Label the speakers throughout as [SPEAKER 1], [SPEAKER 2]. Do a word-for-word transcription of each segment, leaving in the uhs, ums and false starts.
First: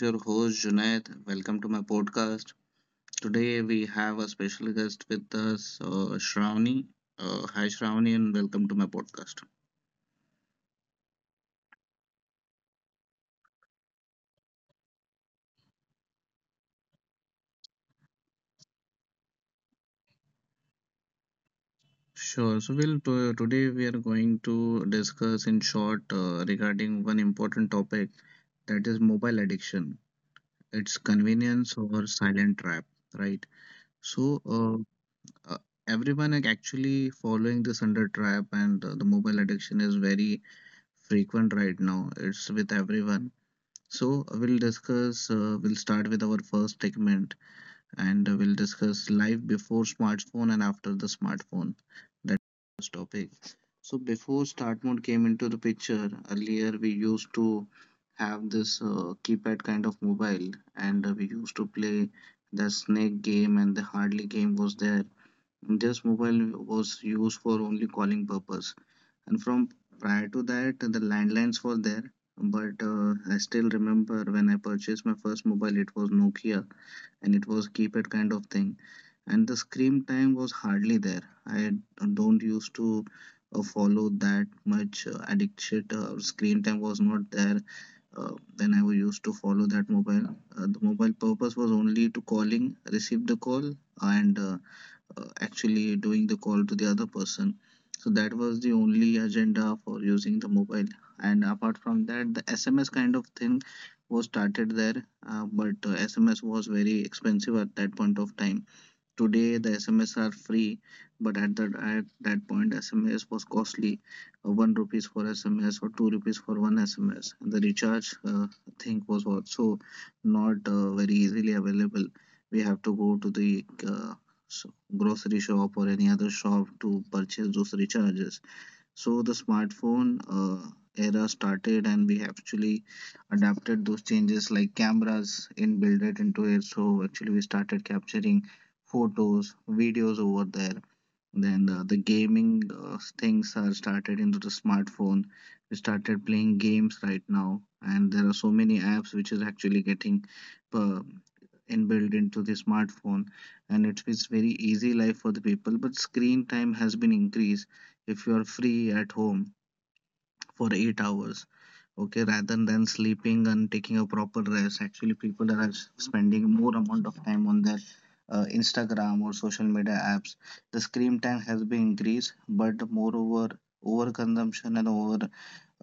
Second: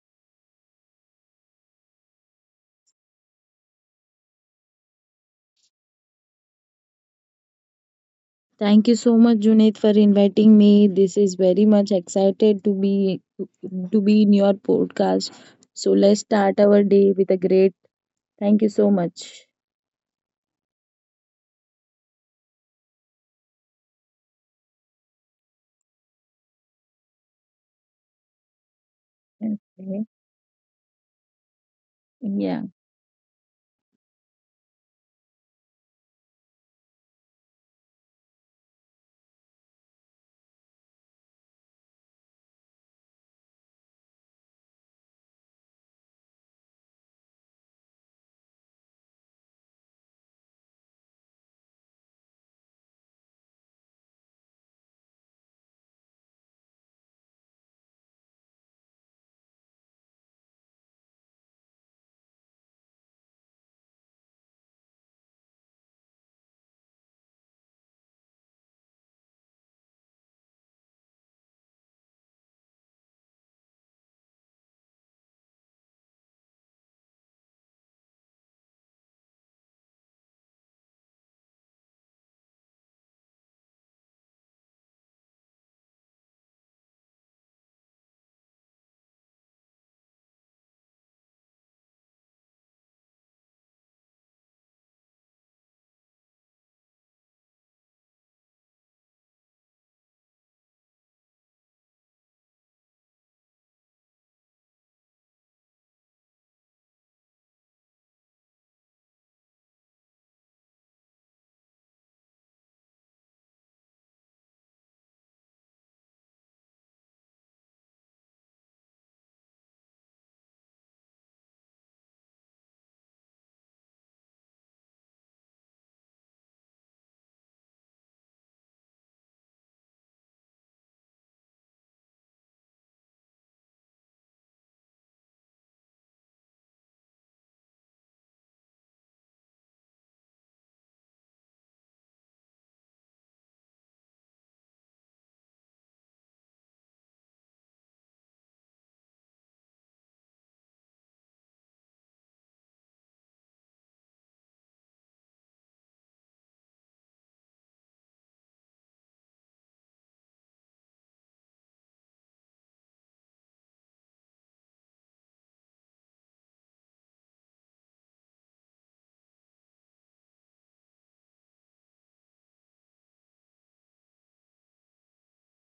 [SPEAKER 1] your host Junaid. Welcome to my podcast. Today we have a special guest with us, uh, Shravani. Uh, hi, Shravani, and welcome to my
[SPEAKER 2] Thank you so much,
[SPEAKER 1] podcast.
[SPEAKER 2] Junaid, for inviting me. This is very much excited to be to be in your podcast. So let's start our day with a great. Thank you so much.
[SPEAKER 1] Sure. So, we'll t- today we are going to discuss in short uh, regarding one important topic that is mobile addiction.
[SPEAKER 2] Okay.
[SPEAKER 1] It's convenience or silent
[SPEAKER 2] Yeah.
[SPEAKER 1] trap, right? So, uh, uh, Everyone ac- actually following this under trap, and uh, the mobile addiction is very frequent right now. It's with everyone. So we'll discuss. Uh, we'll start with our first segment, and uh, we'll discuss life before smartphone and after the smartphone. That's the first topic. So before start mode came into the picture, earlier we used to have this uh, keypad kind of mobile, and uh, we used to play the snake game and the hardly game was there. This mobile was used for only calling purpose, and from prior to that the landlines were there, but uh, I still remember when I purchased my first mobile, it was nokia and it was keypad kind of thing, and the screen time was hardly there. I don't used to uh, follow that much uh, addiction. Uh, screen time was not there. uh, when I was used to follow that mobile, uh, the mobile purpose was only to calling, receive the call, and uh, uh, actually doing the call to the other person. So that was the only agenda for using the mobile, and apart from that, the sms kind of thing was started there. Uh, but uh, sms was very expensive at that point of time. Today the sms are free, but at that at that point sms was costly. uh, one rupees for sms or two rupees for one sms, and the recharge uh, thing was also not uh, very easily available. We have to go to the uh, grocery shop or any other shop to purchase those recharges. So the smartphone uh, era started, and we actually adapted those changes like cameras inbuilt it into it. So actually, we started capturing photos, videos over there. Then uh, the gaming uh, things are started into the smartphone. We started playing games right now, and there are so many apps which is actually getting uh, inbuilt into the smartphone, and it's, it's very easy life for the people. But screen time has been increased. If you are free at home for eight hours, okay, rather than sleeping and taking a proper rest, actually people are spending more amount of time on their uh, instagram or social media apps. The screen time has been increased, but moreover overconsumption and over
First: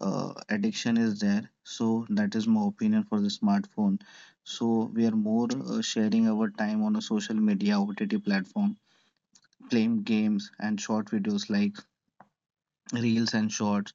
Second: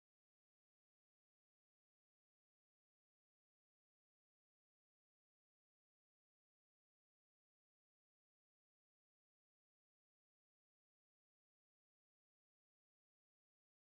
[SPEAKER 1] uh, addiction is there. So that is my opinion for the smartphone. So we are more uh, sharing our time on a social media ott platform, playing games and short videos like reels and shorts.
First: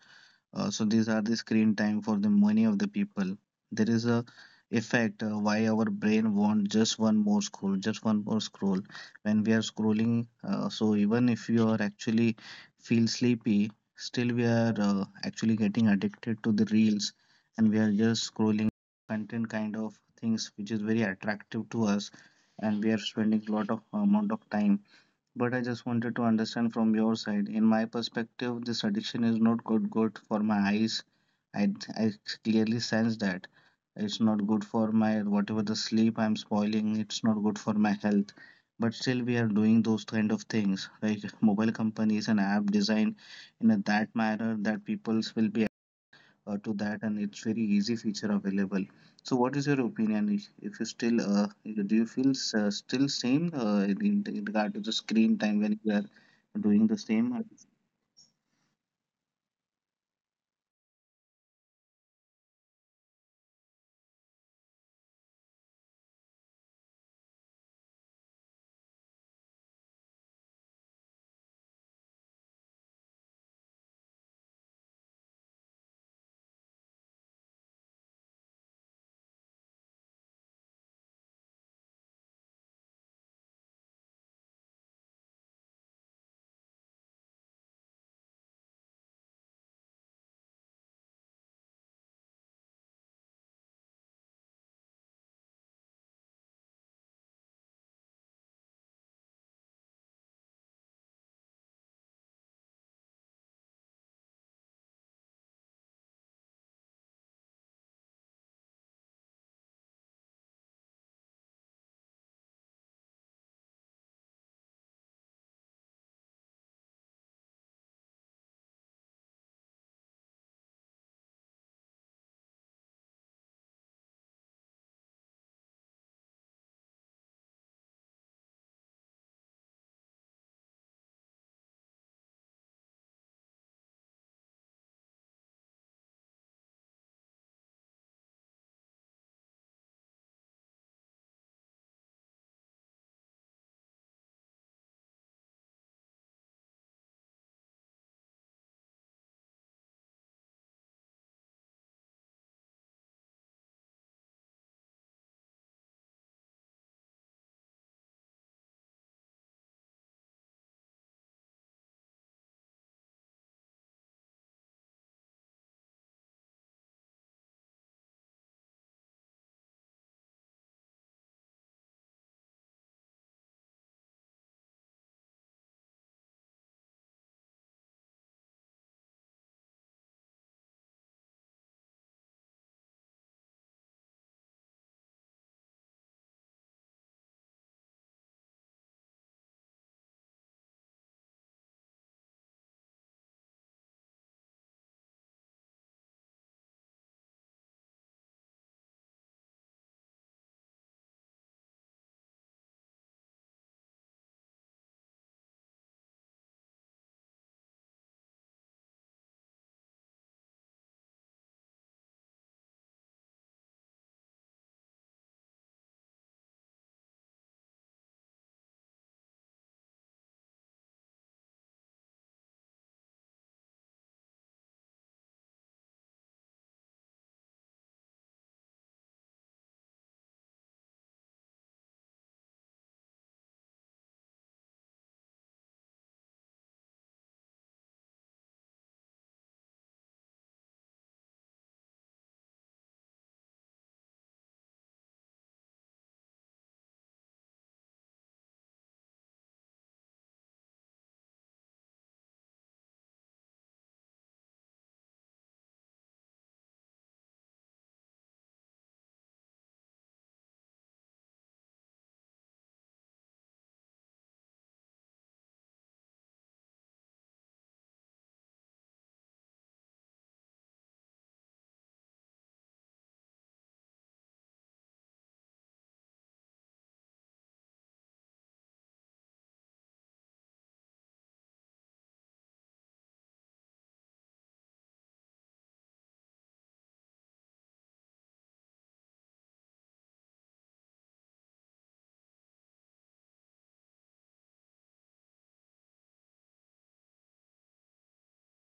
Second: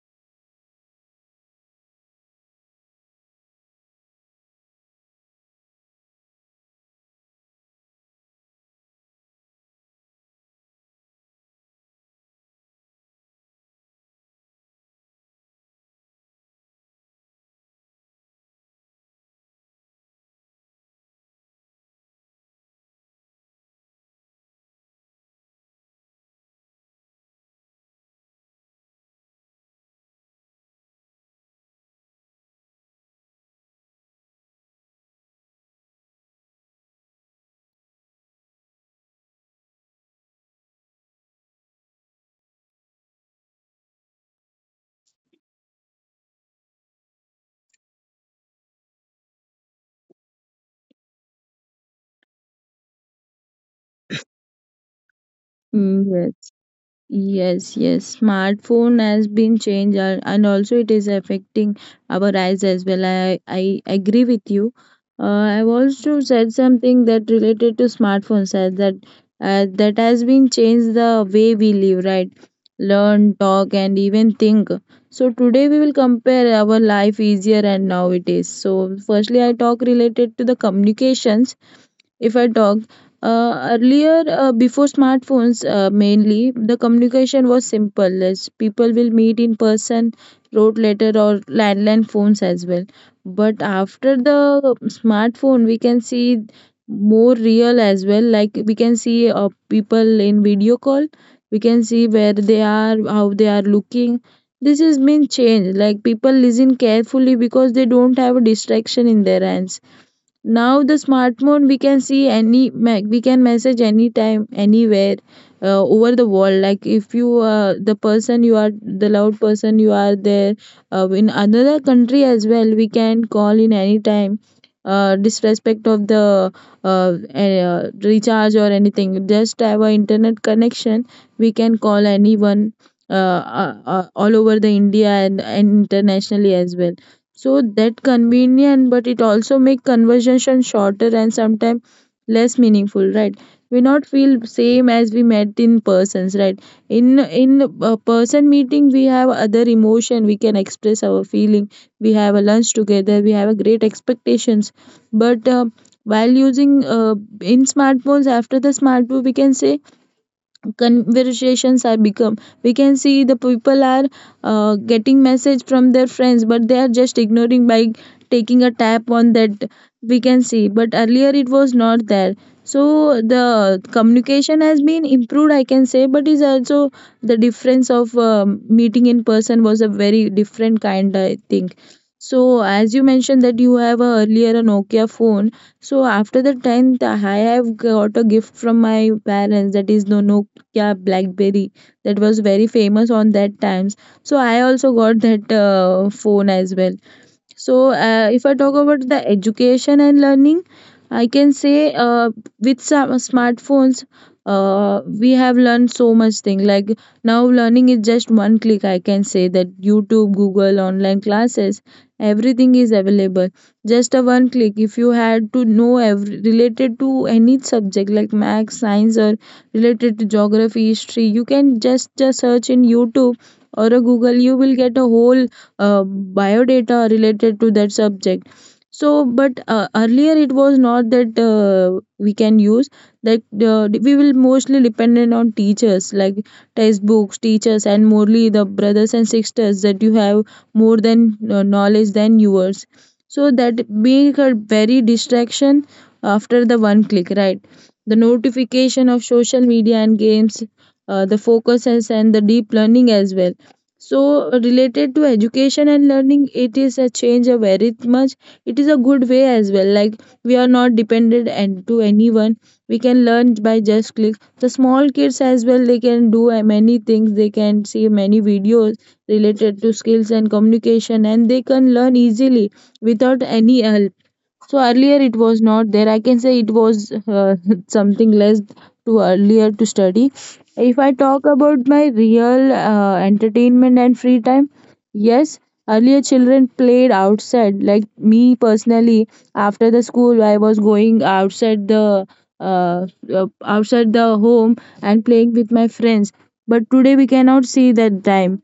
[SPEAKER 1] uh, So these are the screen time for the many of the people. There is a effect, uh, why our brain want just one more scroll, just one more scroll. When we are scrolling, uh, so even if you are actually feel sleepy, still we are uh, actually getting addicted to the reels, and we are just scrolling content kind of things which is very attractive to us, and we are spending a lot of amount of time. But I just wanted to understand from your side. In my perspective, this addiction is not good good for my eyes. I I clearly sense that it's not good for my, whatever the sleep I'm spoiling. It's not good for my health. But still, we are doing those kind of things. Like mobile companies and app designed in a that manner that people's will be uh, to that, and it's very easy feature available. So what is your opinion, if, if you still uh, do you feel uh, still same uh, in, in regard to the screen time when you are
[SPEAKER 2] Mm, yes.
[SPEAKER 1] doing the same?
[SPEAKER 2] Yes, yes, smartphone has been changed, uh, and also it is affecting our eyes as well. I, I agree with you. Uh, I've also said something that related to smartphones, as that uh, that has been changed the way we live, right? Learn, talk, and even think. So today we will compare our life easier and now it is. So firstly, I talk related to the communications. If I talk uh, Earlier, uh, before smartphones, uh, mainly the communication was simple as people will meet in person, wrote letter or landline phones as well. But after the smartphone we can see more real as well. Like, we can see, uh, people in video call, we can see where they are, how they are looking. This has been changed. Like, people listen carefully because they don't have a distraction in their hands. Now the smartphone, we can see any me- we can message anytime, anywhere, uh, over the world. Like, if you, uh, the person you are, the loud person you are there, uh, in another country as well, we can call in anytime, uh, disrespect of the uh, uh, recharge or anything. Just have a internet connection, we can call anyone, uh, uh, uh, all over the India, and, and internationally as well. So that convenient, but it also make conversation shorter and sometimes less meaningful, right? We not feel same as we met in persons, right? In in a person meeting, we have other emotion, we can express our feeling, we have a lunch together, we have a great expectations. But uh, while using uh, in smartphones, after the smartphone we can say conversations are become, we can see the people are uh, getting message from their friends, but they are just ignoring by taking a tap on that, we can see. But earlier it was not there. So the communication has been improved, I can say, but is also the difference of um, meeting in person was a very different kind, I think. So as you mentioned that you have a, earlier a Nokia phone, so after the tenth, I have got a gift from my parents, that is Nokia Blackberry. That was very famous on that times. So I also got that uh, phone as well. So, uh, if I talk about the education and learning, I can say, uh, with some smartphones, uh, we have learned so much thing. Like, now, learning is just one click. I can say that YouTube, Google, online classes, everything is available. Just a one click. If you had to know every, related to any subject like math, science, or related to geography, history, you can just, just search in YouTube or a Google. You will get a whole uh, biodata related to that subject. So but uh, earlier it was not that uh, we can use that, uh, we will mostly dependent on teachers. Like textbooks, teachers, and morely the brothers and sisters that you have more than, uh, knowledge than yours. So that being a very distraction after the one click, right? The notification of social media and games, uh, the focuses and the deep learning as well. So related to education and learning, it is a change a very much. It is a good way as well. Like, we are not dependent and to anyone, we can learn by just click. The small kids as well, they can do, uh, many things, they can see many videos related to skills and communication, and they can learn easily without any help. So earlier it was not there, I can say. It was uh, something less to earlier to study. If I talk about my real, uh, entertainment and free time, yes, earlier children played outside. Like, me personally, after the school, I was going outside the uh, uh, outside the home, and playing with my friends. But today we cannot see that time.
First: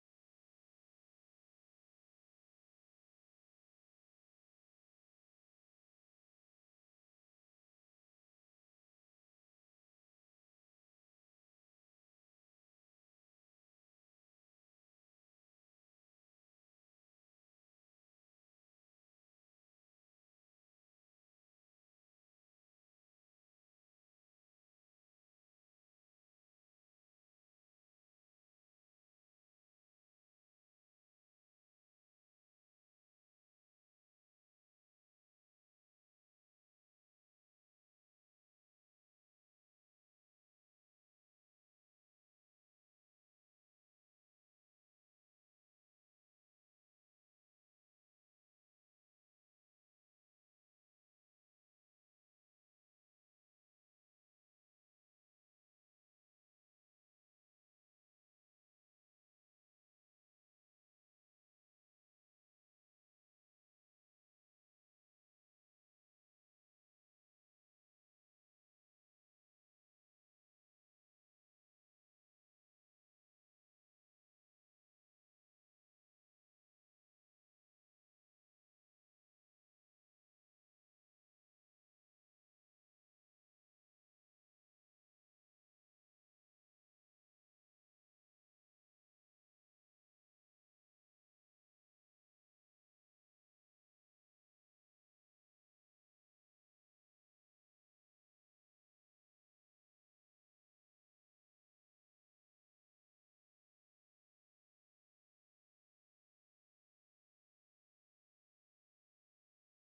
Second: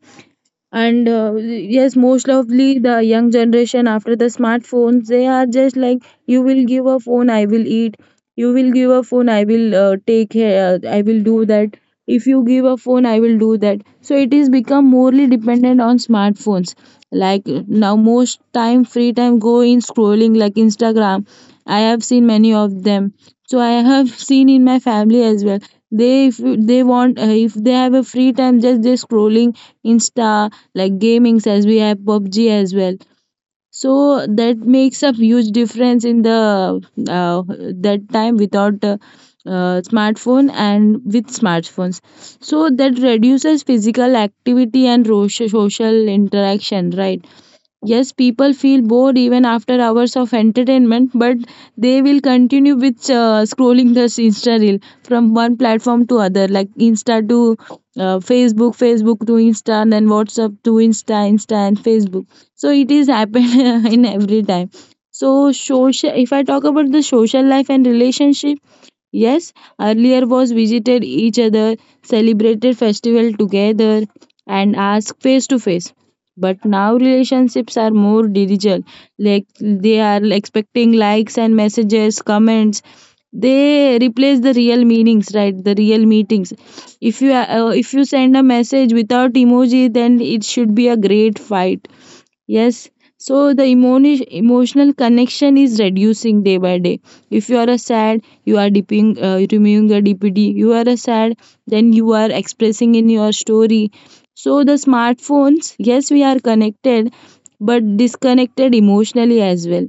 [SPEAKER 2] And uh, yes, most lovely the young generation, after the smartphones, they are just like, you will give a phone, I will eat; you will give a phone, I will uh, take care, uh, I will do that; if you give a phone, I will do that. So it is become morely dependent on smartphones. Like, now most time free time go in scrolling, like Instagram. I have seen many of them. So I have seen in my family as well. They, if they want, uh, if they have a free time, just they scrolling Insta, like gamings, as we have P U B G as well. So that makes a huge difference in the uh, that time without, uh, uh, smartphone and with smartphones. So that reduces physical activity and ro- social interaction, right? Yes, people feel bored even after hours of entertainment, but they will continue with, uh, scrolling this Insta reel from one platform to other, like Insta to, uh, Facebook, Facebook to Insta, and then WhatsApp to Insta, Insta and Facebook. So it is happen in every time. So social. If I talk about the social life and relationship, yes, earlier was visited each other, celebrated festival together, and asked face to face, but now relationships are more digital. Like, they are expecting likes and messages, comments. They replace the real meanings, right, the real meetings. If you, uh, if you send a message without emoji, then it should be a great fight. Yes, so the emoni- emotional connection is reducing day by day. If you are a sad, you are dipping, uh, removing your D P D. You are a sad, then you are expressing in your story. So the smartphones, yes, we are connected, but disconnected emotionally as well.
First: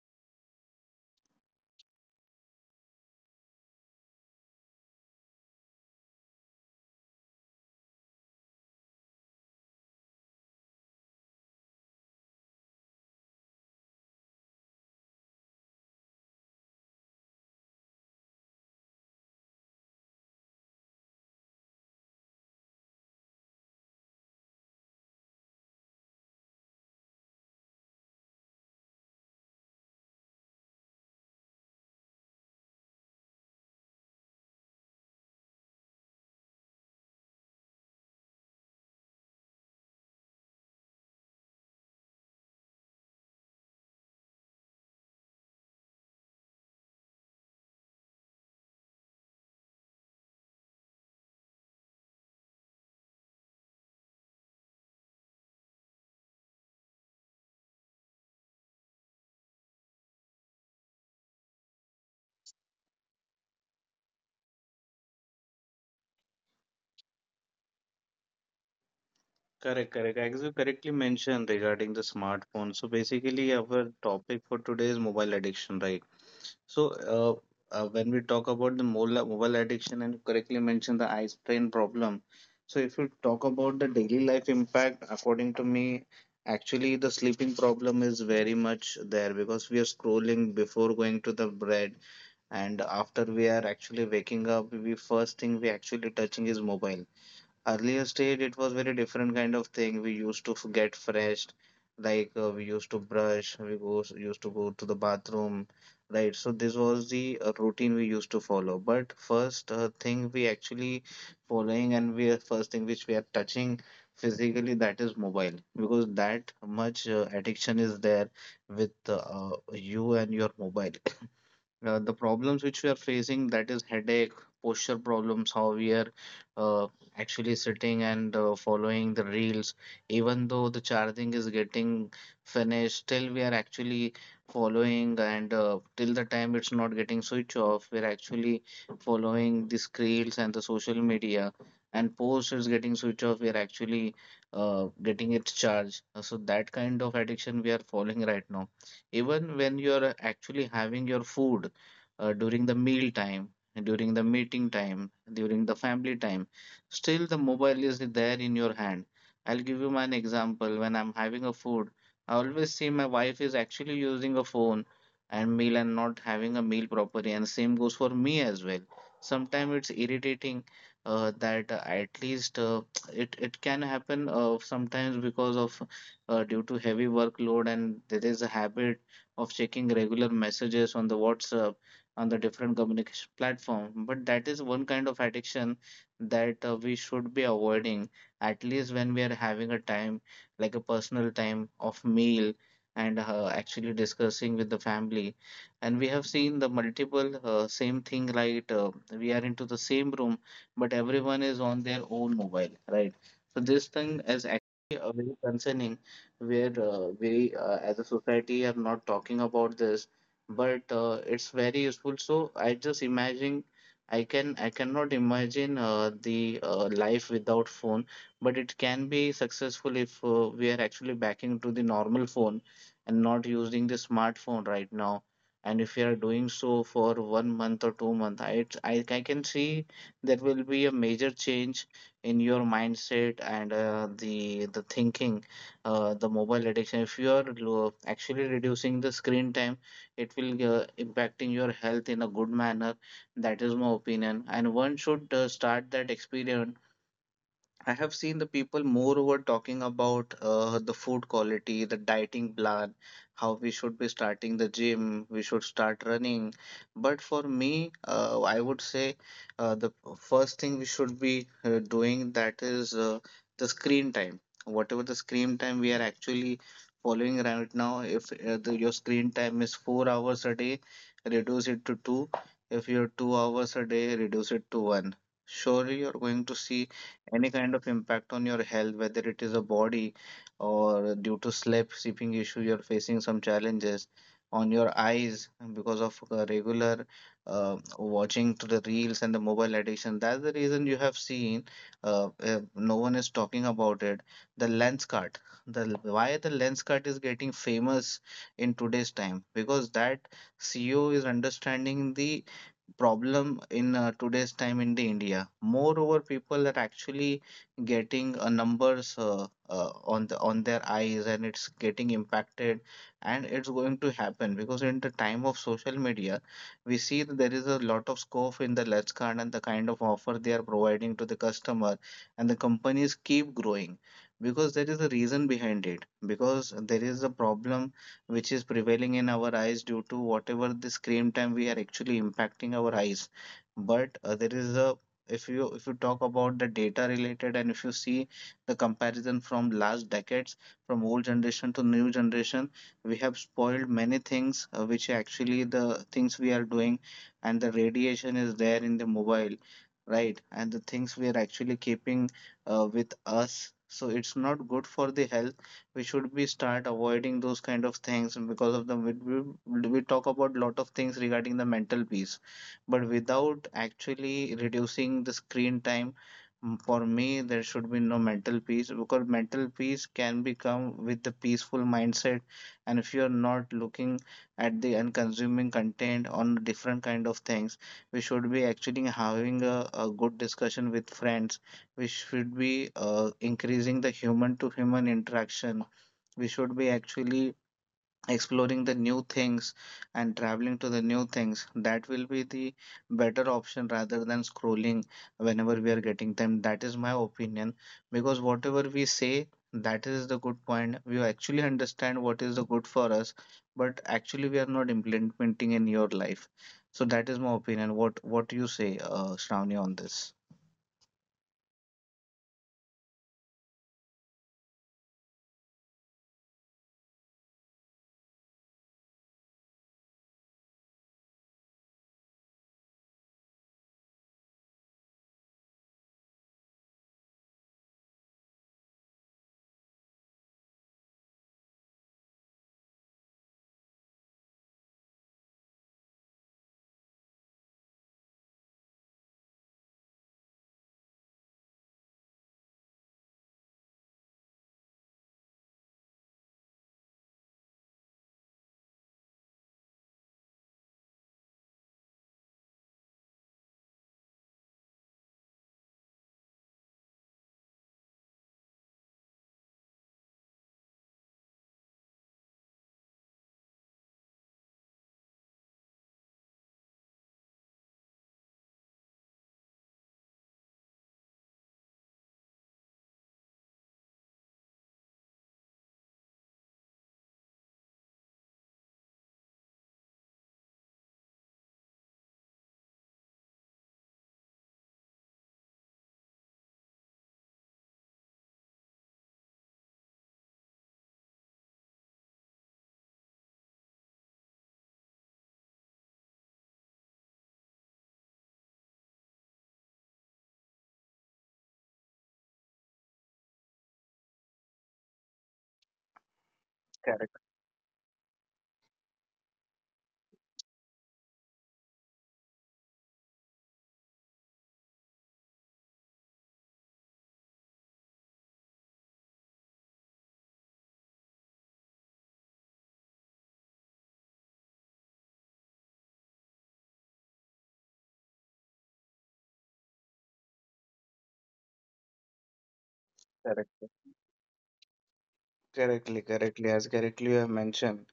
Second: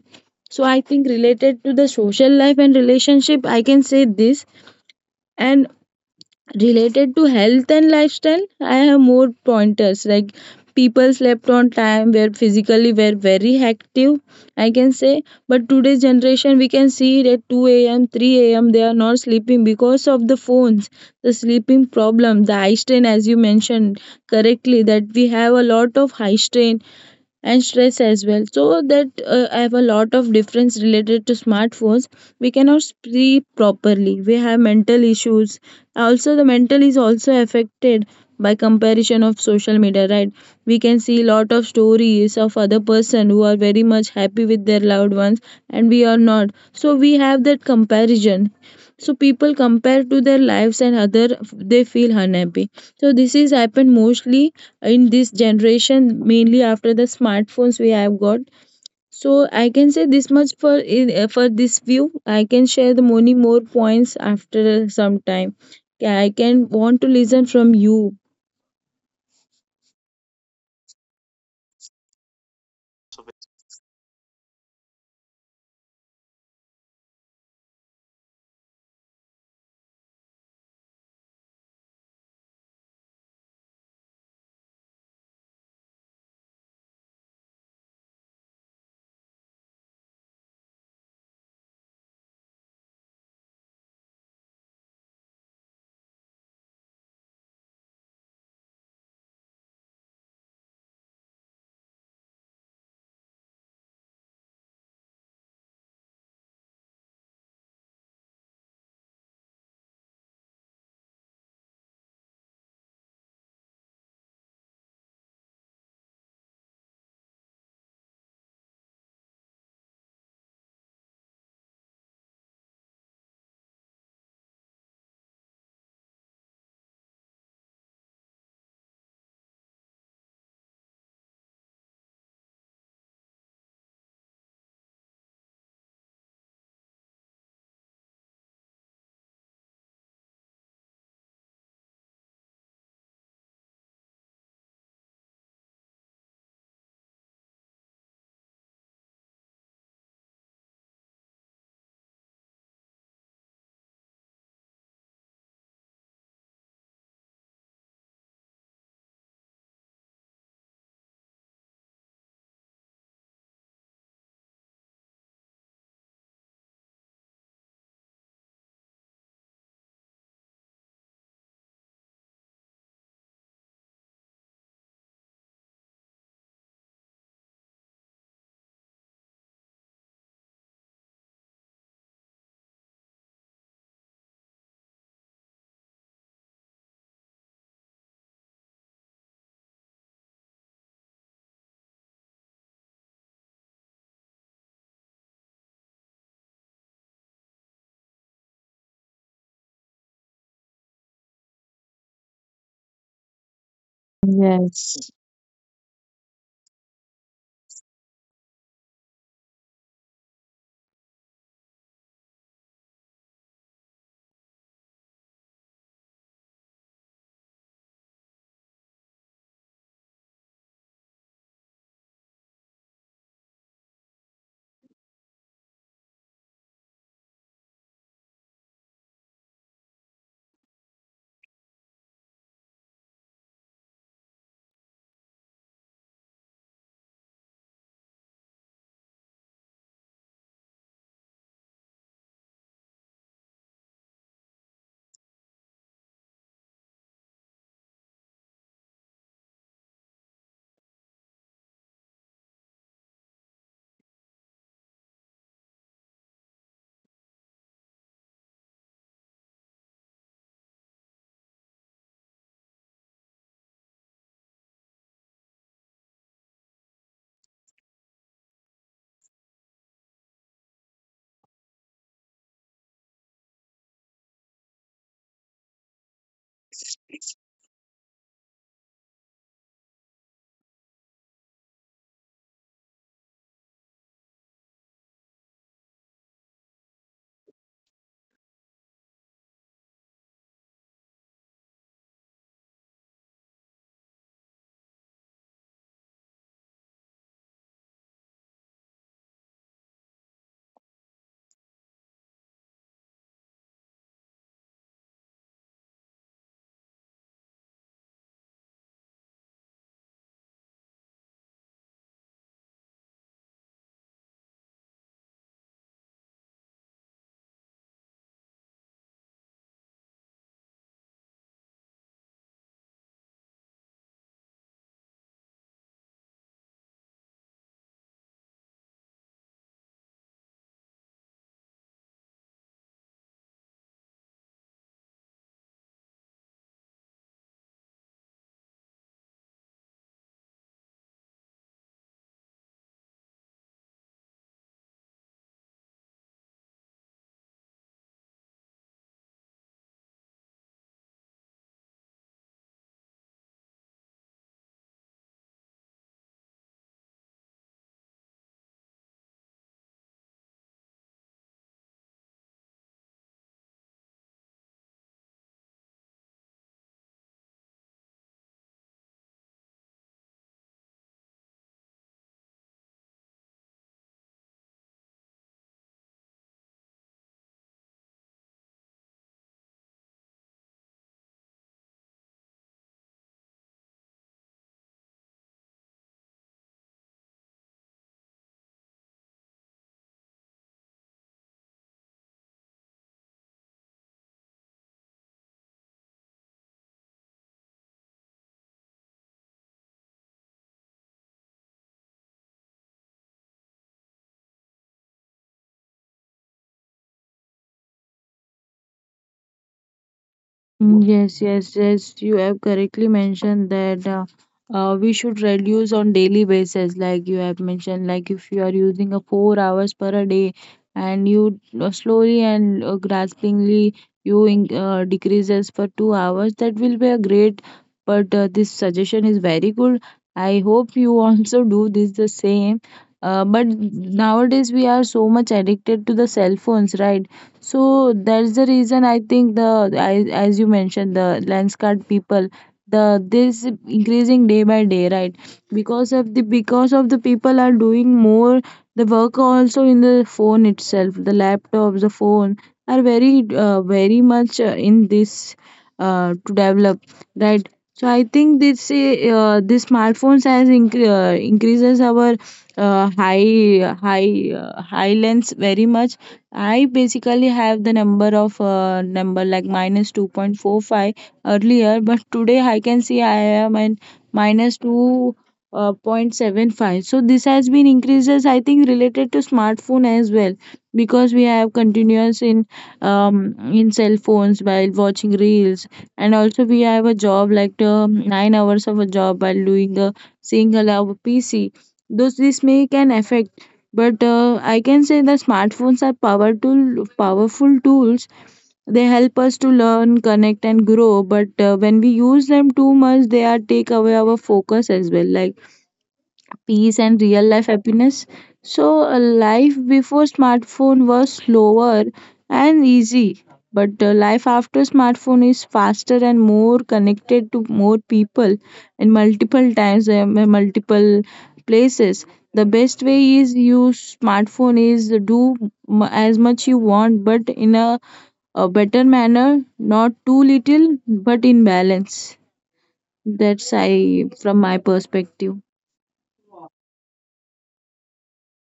[SPEAKER 2] So I think related to the social life and relationship, I can say this. And related to health and lifestyle, I have more pointers. Like, people slept on time, were physically were very active, I can say. But today's generation, we can see it at two a.m, three a.m, they are not sleeping because of the phones. The sleeping problem, the eye strain, as you mentioned correctly, that we have a lot of high strain and stress as well. So that, uh, I have a lot of difference related to smartphones. We cannot sleep properly, we have mental issues. Also the mental is also affected by comparison of social media, right? We can see lot of stories of other person who are very much happy with their loved ones, and we are not, so we have that comparison. So people compare to their lives and other, they feel unhappy. So this is happened mostly in this generation, mainly after the smartphones we have got. So I can say this much for in, uh, for this view. I can share the many more points after some time. I can want to listen from you.
[SPEAKER 1] Correct, correct. As you correctly mentioned regarding the smartphone, so basically our topic for today is mobile addiction, right? So uh, uh, when we talk about the mobile mobile addiction and correctly mentioned the eye strain problem, so if you talk about the daily life impact, according to me, actually the sleeping problem is very much there because we are scrolling before going to the bed, and after we are actually waking up, we first thing we actually touching is mobile. Earlier stage, it was very different kind of thing. We used to f- get fresh, like uh, we used to brush, we go, used to go to the bathroom, right? So this was the uh, routine we used to follow. But first uh, thing we actually following, and we are first thing which we are touching physically, that is mobile because that much uh, addiction is there with uh, you and your mobile. Uh, the problems which we are facing, that is headache, posture problems, how we are uh, actually sitting and uh, following the reels. Even though the charging is getting finished, still we are actually following, and uh, till the time it's not getting switched off, we're actually following these reels and the social media, and post is getting switched off, we're actually uh, getting its charge. Uh, so that kind of addiction we are following right now, even when you're actually having your food, uh, during the meal time, during the meeting time, during the family time. Still, the mobile is there in your hand. I'll give you an example. When I'm having a food, I always see my wife is actually using a phone and meal, and not having a meal properly. And same goes for me as well. Sometimes it's irritating, uh, that uh, at least uh, it it can happen uh, sometimes because of, uh, due to heavy workload, and there is a habit of checking regular messages on the WhatsApp, on the different communication platform. But that is one kind of addiction that uh, we should be avoiding, at least when we are having a time like a personal time of meal, and uh, actually discussing with the family. And we have seen the multiple uh, same thing, right? Uh, we are into the same room, but everyone is on their own mobile, right? So this thing is actually uh,
[SPEAKER 2] Yes.
[SPEAKER 1] very concerning, where uh, we uh, as a society are not talking about this, but uh, it's very useful. So I just imagine, I can I cannot imagine uh, the uh, life without phone, but it can be successful if uh, we are actually backing to the normal phone and not using the smartphone right now. And if we are doing so for one month or two months, I, I I can see there will be a major change in your mindset and uh, the the thinking, uh, the mobile addiction. If you are lo- actually reducing the screen time, it will uh, impacting your health in a good manner. That is my opinion, and one should uh, start that experience. I have seen the people moreover talking about uh, the food quality, the dieting plan, how we should be starting the gym, we should start running. But for me, uh, I would say uh, the first thing we should be uh, doing, that is uh, the screen time. Whatever the screen time we are actually following right now, if uh, the, your screen time is four hours a day, reduce it to two. If you're two hours a day, reduce it to one. Surely you're going to see any kind of impact on your health, whether it is a body or due to sleep, sleeping issue, you're facing some challenges on your eyes because of uh, regular uh, watching to the reels and the mobile addiction. That's the reason you have seen uh, uh, no one is talking about it. The lens cut, the why the lens cut is getting famous in today's time, because that C E O is understanding the problem in uh, today's time in the India. Moreover, people are actually getting uh, numbers uh, uh, on the on their eyes, and it's getting impacted, and it's going to happen because in the time of social media, we see that there is a lot of scope in the Let's Card and the kind of offer they are providing to the customer, and the companies keep growing because there is a reason behind it, because there is a problem which is prevailing in our eyes due to whatever the screen time we are actually impacting our eyes. But uh, there is a if you if you talk about the data related, and if you see the comparison from last decades, from old generation to new generation, we have spoiled many things, uh, which actually the things we are doing, and the radiation is there in the mobile, right? And the things we are actually keeping uh, with us, so it's not good for the health. We should be start avoiding those kind of things because of the we, we we talk about lot of things regarding the mental peace but without actually reducing the screen time. Mm, for me, there should be no mental peace, because mental peace can become with the peaceful mindset. And if you're not looking at the and consuming content on different kind of things, we should be actually having a, a good discussion with friends. We should be uh, increasing the human to human interaction. We should be actually exploring the new things and traveling to the new things. That will be the better option rather than scrolling whenever we are getting them. That is my opinion. Because whatever we say, that is the good point, we actually understand what is the good for us, but actually we are not implementing in your life. So that is my opinion. What what do you say, uh, Shravani, on this?
[SPEAKER 2] Mm, Yes, yes, yes, you have correctly mentioned that, uh, uh, we should reduce on daily basis. Like you have mentioned, like if you are using a four hours per a day, and you, uh, slowly and, uh, graspingly you in, uh, decreases for two hours, that will be a great. But uh, this suggestion is very good. I hope you also do this the same. Uh, but nowadays we are so much addicted to the cell phones, right? So that's the reason I think the as, as you mentioned the landscape people, the this increasing day by day, right? Because of the because of the people are doing more, the work also in the phone itself, the laptops, the phone are very, uh, very much, uh, in this, uh, to develop, right? So I think this, uh, this smartphones has incre- uh, increases our, uh, high high uh, high lens very much. I basically have the number of, uh, number like minus two point four five earlier, but today I can see I am at minus two point seven five. So this has been increases, I think, related to smartphone as well, because we have continuous in, um, in cell phones while watching reels, and also we have a job like, um, nine hours of a job while doing a single hour P C. Those this may can affect. But uh, I can say the smartphones are powerful powerful tools. They help us to learn, connect and grow. But uh, when we use them too much, they are take away our focus as well, like peace and real life
[SPEAKER 1] Correct,
[SPEAKER 2] happiness. So, uh, life before smartphone was slower and easy, but uh, life after smartphone is faster and more connected to more people in multiple times and multiple places. The best way is use smartphone is do m- as much you want, but in a, a better manner, not too little, but in balance. That's
[SPEAKER 1] correct.
[SPEAKER 2] I from my perspective.
[SPEAKER 1] Correctly, correctly, as correctly you have mentioned.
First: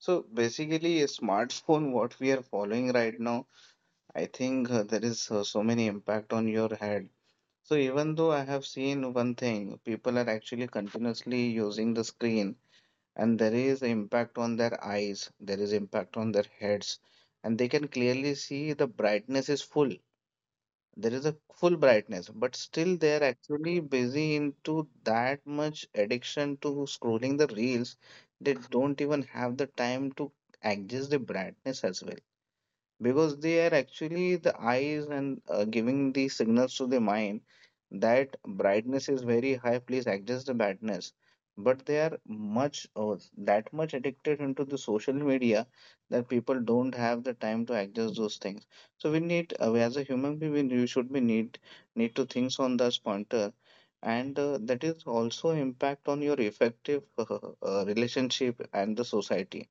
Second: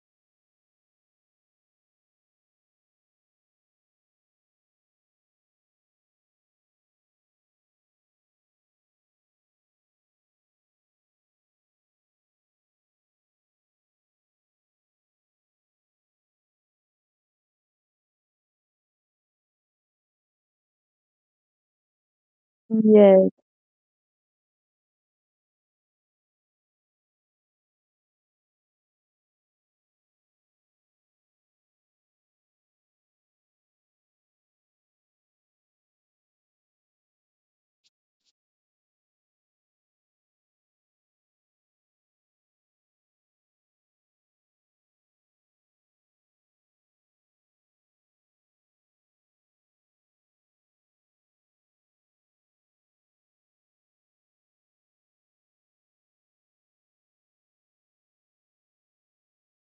[SPEAKER 1] So basically, a smartphone, what we are following right now, I think uh, there is uh, so many impact on your head. So even though I have seen one thing, people are actually continuously using the screen, and there is impact on their eyes, there is impact on their heads, and they can clearly see the brightness is full. There is a full brightness, but still they are
[SPEAKER 2] Yes,
[SPEAKER 1] actually busy into that much addiction to scrolling the reels. They don't even have the time to adjust the brightness as well, because they are actually the eyes and uh, giving the signals to the mind that brightness is very high, please adjust the brightness, but they are much uh, that much addicted into the social media that people don't have the time to adjust those things. So we need, uh, as a human being, we we should be need need to think on this pointer. And uh, that is also impact on your effective uh, relationship and the society.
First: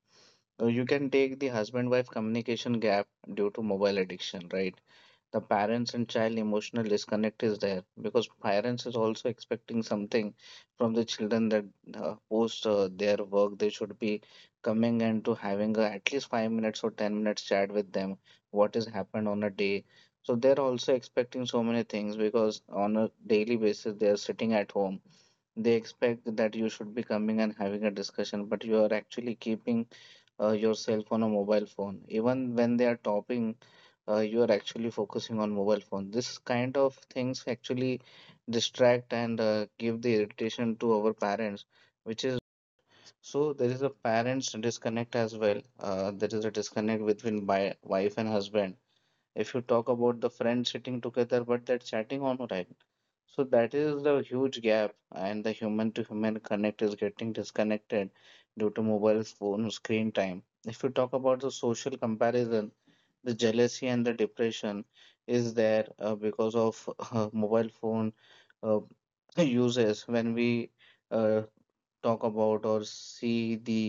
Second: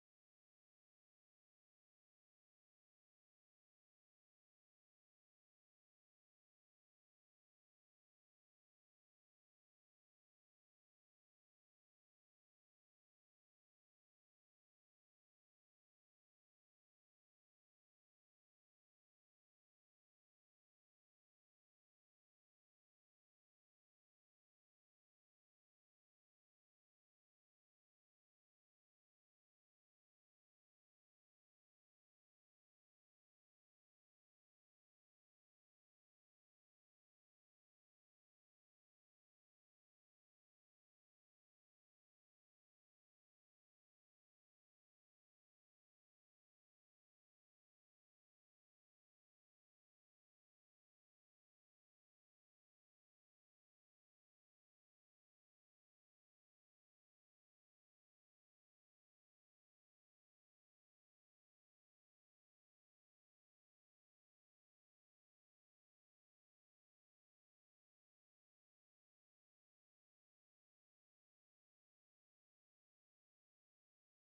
[SPEAKER 1] uh, You can take the husband wife communication gap due to mobile addiction, right? The parents and child emotional disconnect is there because parents is also expecting something from the children that uh, post uh, their work they should be coming and to having a, at least five minutes or ten minutes chat with them what has happened on a day. So they're also expecting so many things because on a daily basis they are sitting at home. They expect that you should be coming and having a discussion, but you are actually keeping uh, yourself on a mobile phone. Even when they are talking, uh, you are actually focusing on mobile phone. This kind of things actually distract and uh, give the irritation to our parents, which is so there is a parents disconnect as well. Uh, there is a disconnect between bi- wife and husband. If you talk about the friends sitting together but they're chatting online, so that is the huge gap, and the human to human connect is getting disconnected due to mobile phone screen time. If you talk about the social comparison, the jealousy and the depression is there, uh, because of uh, mobile phone uh, uses, when we uh, talk about or see the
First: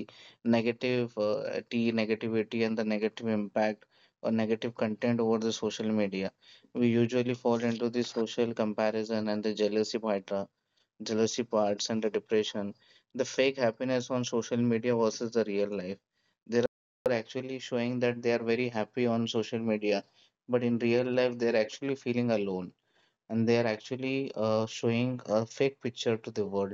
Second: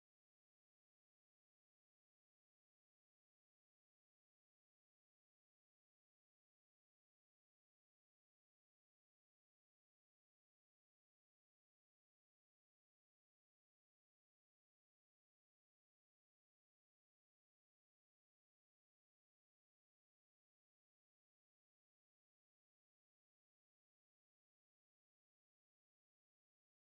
[SPEAKER 1] negative uh, t negativity and the negative impact or negative content over the social media. We usually fall into the social comparison and the jealousy part, uh, jealousy parts and the depression, the fake happiness on social media versus the real life. There are actually showing that they are very happy on social media, but in real life they're actually feeling alone, and they are actually uh, showing a fake picture to the world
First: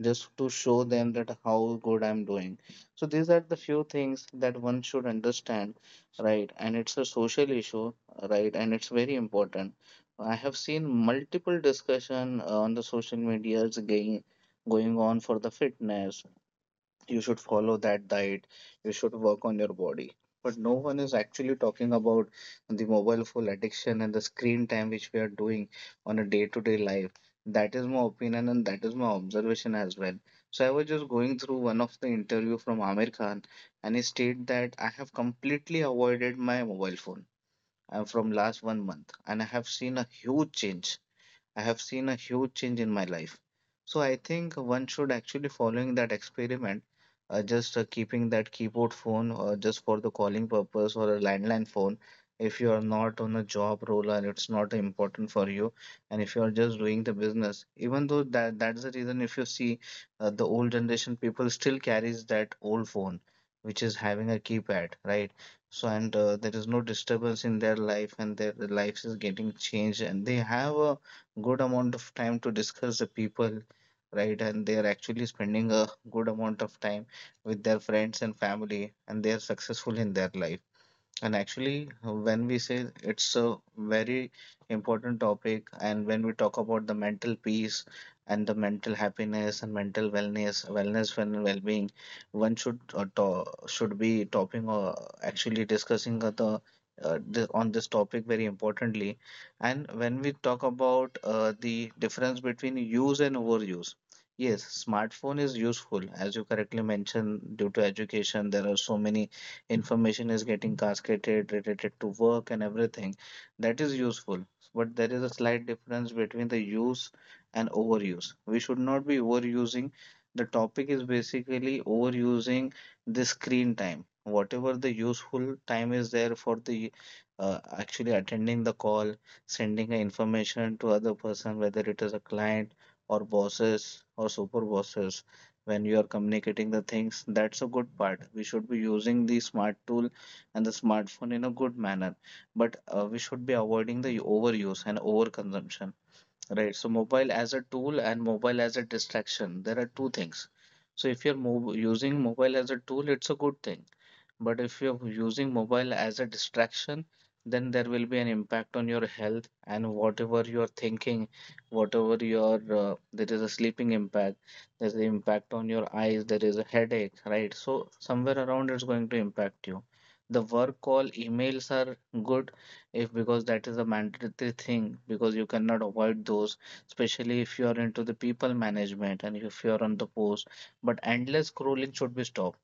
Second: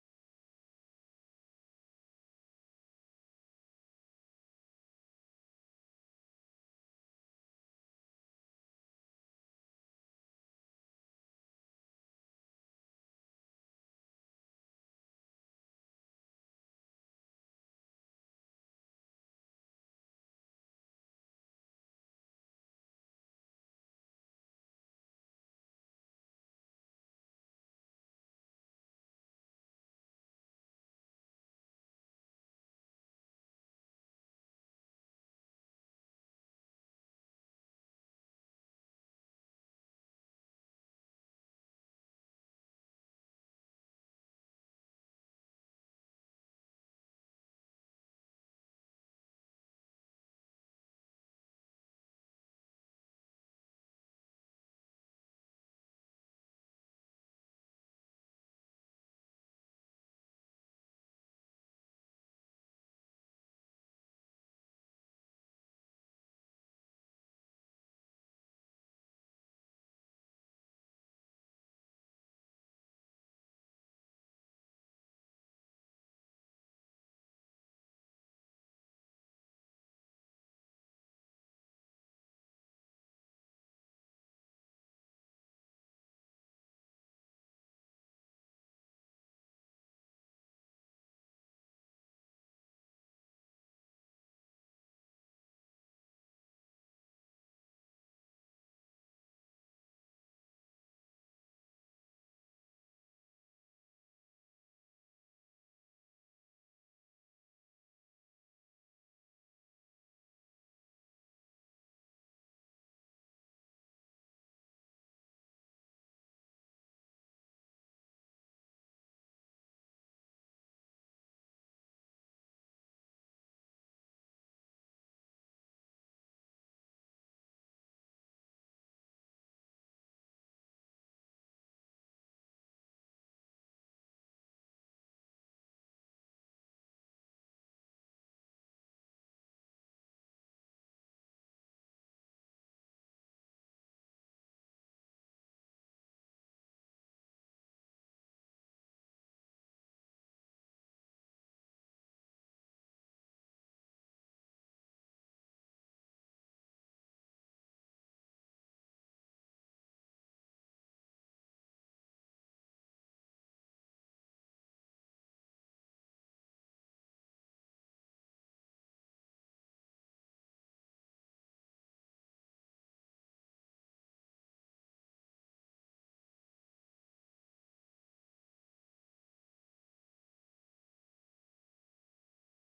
[SPEAKER 1] just to show them that how good I'm doing. So these are the few things that one should understand, right? And it's a social issue, right? And it's very important. I have seen multiple discussion uh, on the social medias going going on for the fitness, you should follow that diet, you should work on your body, but no one is actually talking about the mobile phone addiction and the screen time which we are doing on a day to day life. That is my opinion, and that is my observation as well. So I was just going through one of the interview from Amir Khan, and he stated that I have completely avoided my mobile phone uh, from last one month and I have seen a huge change. I have seen a huge change in my life. So I think one should actually following that experiment, uh, just uh, keeping that keyboard phone uh, just for the calling purpose or a landline phone. If you are not on a job role and it's not important for you, and if you are just doing the business, even though that that's the reason. If you see uh, the old generation people still carries that old phone, which is having a keypad, right? So and uh, there is no disturbance in their life, and their lives is getting changed, and they have a good amount of time to discuss the people, right? And they are actually spending a good amount of time with their friends and family, and they are successful in their life. And actually, when we say it's a very important topic, and when we talk about the mental peace and the mental happiness and mental wellness, wellness and well-being, one should uh, to should be talking or actually discussing uh, the uh, the on this topic very importantly. And when we talk about uh, the difference between use and overuse. Yes, smartphone is useful, as you correctly mentioned. Due to education, there are so many information is getting cascaded related to work and everything, that is useful, but there is a slight difference between the use and overuse. We should not be overusing. The topic is basically overusing the screen time, whatever the useful time is there for the uh, actually attending the call, sending information to other person, whether it is a client or bosses or super bosses, when you are communicating the things. That's a good part. We should be using the smart tool and the smartphone in a good manner, but uh, we should be avoiding the overuse and overconsumption, right? So mobile as a tool and mobile as a distraction, there are two things. So if you're mo using mobile as a tool, it's a good thing, but if you're using mobile as a distraction, then there will be an impact on your health and whatever you're thinking, whatever your uh, there is a sleeping impact, there's the impact on your eyes, there is a headache, right? So somewhere around it's going to impact you. The work call emails are good if, because that is a mandatory thing, because you cannot avoid those, especially if you are into the people management and if you are on the post. But endless scrolling should be stopped.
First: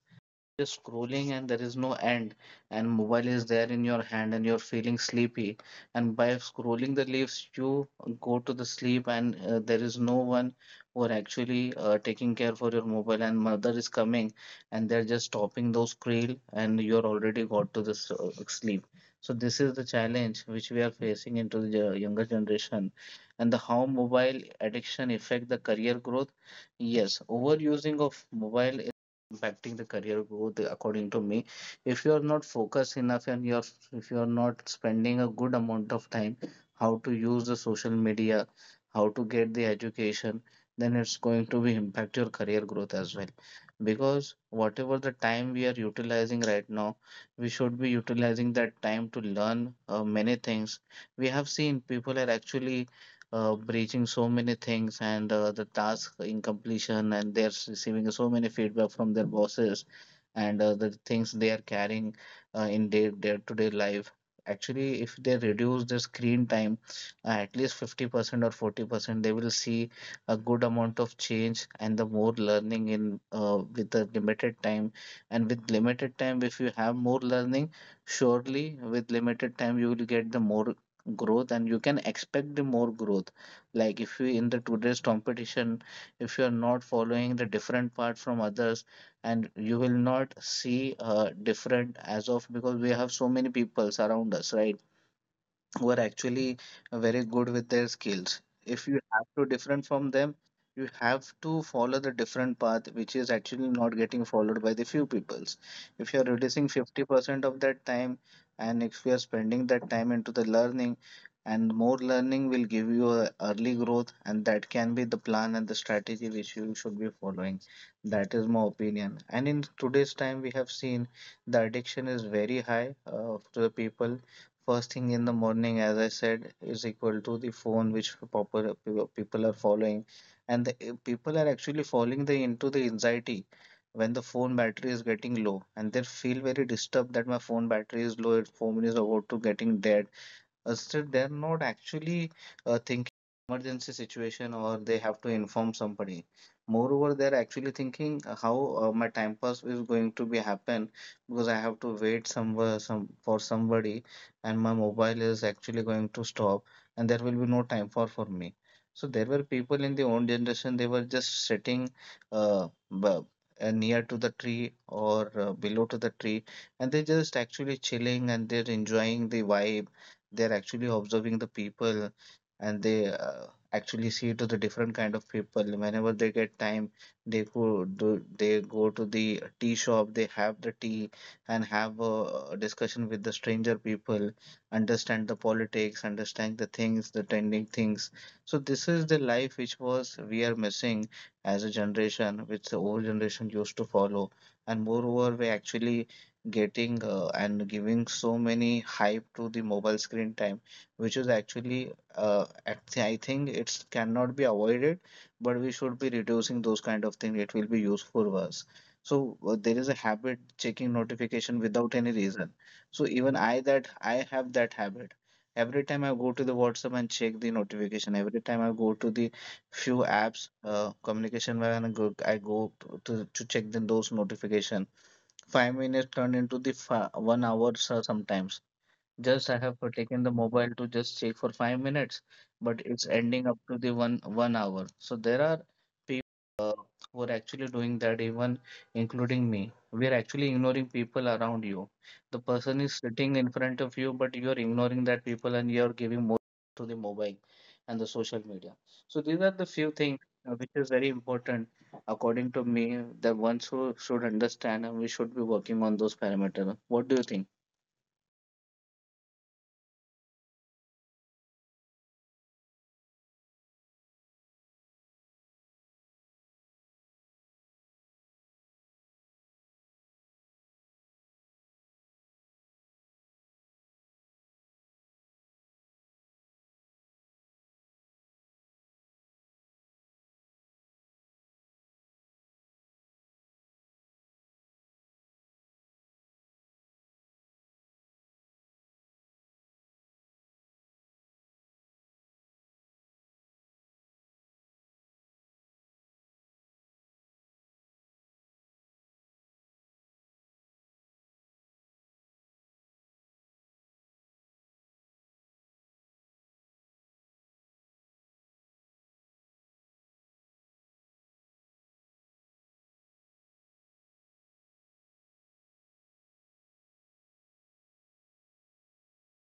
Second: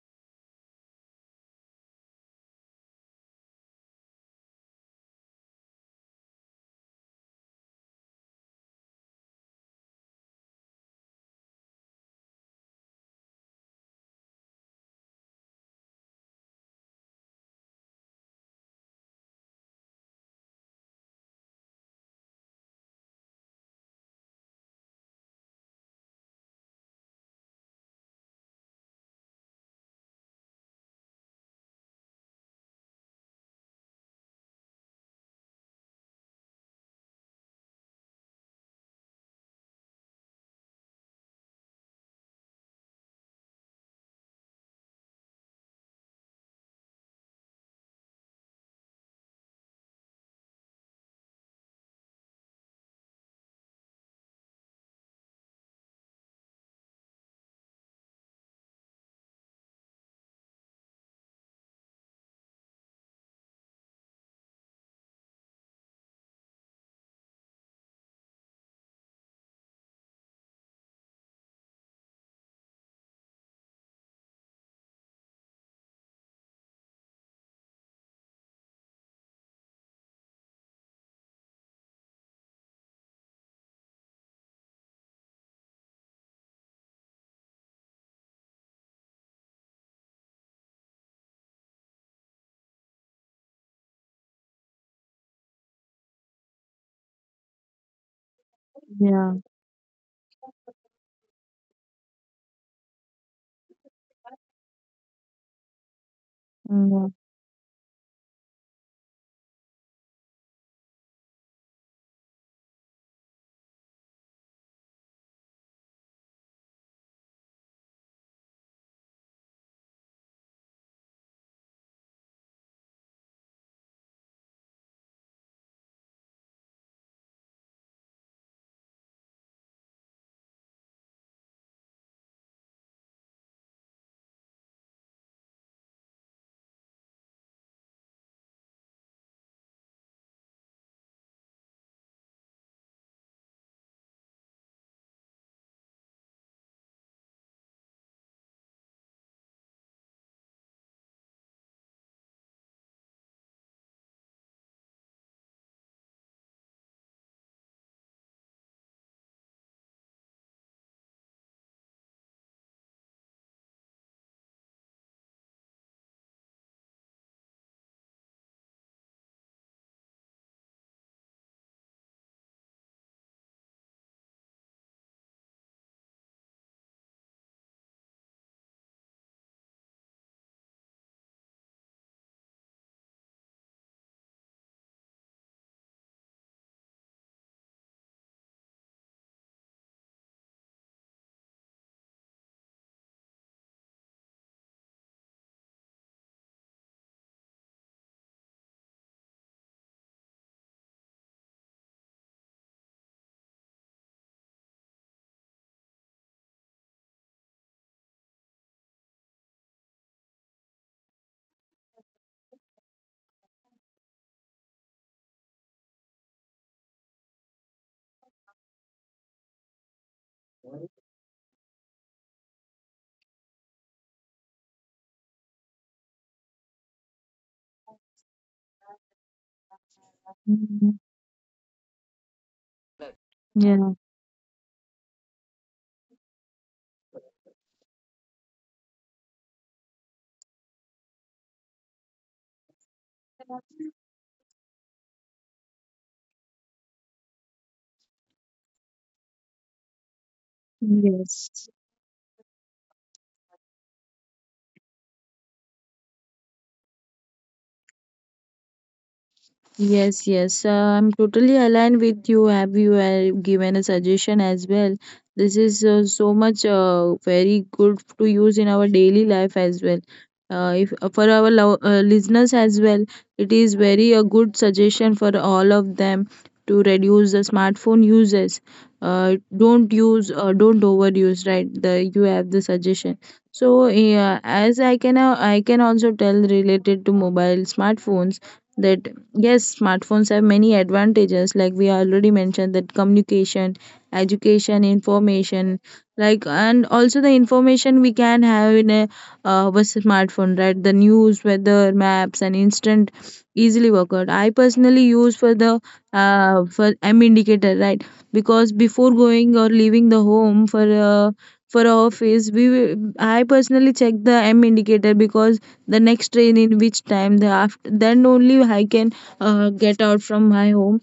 [SPEAKER 1] Just scrolling and there is no end, and mobile is there in your hand, and you're feeling sleepy, and by scrolling the leaves you go to the sleep, and uh, there is no one who are actually uh, taking care for your mobile, and mother is coming and they're just stopping those scroll, and you're already got to this uh, sleep. So this is the challenge which we are facing into the yo- younger generation. And the how mobile addiction affect the career growth? Yes, overusing of mobile impacting the career growth, according to me. If you are not focused enough, and you're if you are not spending a good amount of time how to use the social media, how to get the education, then it's going to be impact your career growth as well. Because whatever the time we are utilizing right now, we should be utilizing that time to learn uh, many things. We have seen people are actually uh, breaching so many things, and uh, the task incompletion, and they're receiving so many feedback from their bosses, and uh, the things they are carrying uh, in their day-to-day life. Actually, if they reduce the screen time uh, at least fifty percent or forty percent, they will see a good amount of change and the more learning in uh, with the limited time. And with limited time, if you have more learning, surely with limited time you will get the more growth, and you can expect the more growth. Like, if you in the today's competition, if you are not following the different part from others, and you will not see uh, different as of. Because we have so many people around us, right, were actually very good with their skills.
[SPEAKER 2] yeah.
[SPEAKER 1] If you have to different from them, you have to follow the different path, which is actually not getting followed by the few peoples. If you're
[SPEAKER 2] Mm,
[SPEAKER 1] reducing fifty percent of that time, and if you're spending that time into the learning, and more learning will give you a early growth, and that can be the plan and the strategy which you should be following. That is my opinion. And in today's time, we have seen the addiction is very high uh, to the people. First thing in the morning, as I said, is equal to the phone which popular people are following, and the, eh, people are actually falling the, into the anxiety when the phone battery is getting low, and they feel very disturbed that my phone battery is low. It phone is about to getting dead, uh, still they're not actually uh, thinking emergency situation or they have to inform somebody. Moreover, they're actually thinking uh, how uh, my time pass is going to be happen because I have to wait somewhere some for somebody and my mobile is actually going to stop and there will be no time for for me. So there were people in the old generation they were just sitting uh, bu- uh, near to the tree or uh, below to the tree and they just actually chilling and they're enjoying the vibe, they're actually observing the people and they uh, actually see to the different kind of people whenever they get time, they go do they go to the tea shop, they have the tea and have a discussion with the stranger people, understand the politics, understand the things, the trending things. So this is the life which was we are missing as a generation which the old generation used to follow. And moreover we actually getting uh, and giving so many hype to the mobile screen time, which is actually uh, act- I think it's cannot be avoided, but we should be reducing those kind of things. It will be useful for us. So uh, there is a habit checking notification without any reason. So even I that I have that habit. Every time I go to the WhatsApp and check the notification, every time I go to the few apps, uh, communication where I go, I go to, to check the, those notification, five minutes turn into the fa- one hour so sometimes. Just I have
[SPEAKER 2] mhm.
[SPEAKER 1] taken the mobile to just check for five minutes, but it's
[SPEAKER 2] Yeah.
[SPEAKER 1] ending up to the one one hour. So there are were actually doing that, even including me. We are actually ignoring people around you. The person is sitting in front of you, but you are ignoring that people and you are giving more to the mobile and the social media. So these are the few things
[SPEAKER 2] Yes.
[SPEAKER 1] uh, which is very important according to me that one should, should understand and we should be working on those parameters. What do you think?
[SPEAKER 2] Yes, yes, uh, I'm totally aligned with you. Have you uh, given a suggestion as well? This is uh, so much uh, very good to use in our daily life as well. Uh, if uh, for our lo- uh, listeners as well, it is very a good suggestion for all of them to reduce the smartphone uses. Uh, don't use, uh, don't overuse. Right, the you have the suggestion. So yeah, as I can, uh, I can also tell related to mobile smartphones that yes, smartphones have many advantages like we already mentioned: that communication, education, information, like, and also the information we can have in a, uh, our smartphone, right? The news, weather, maps, and instant easily work out. I personally use for the uh, for m indicator, right? Because before going or leaving the home for uh, for office, we will- i personally check the m indicator because the next train in which time, the after then only I can uh, get out from my home.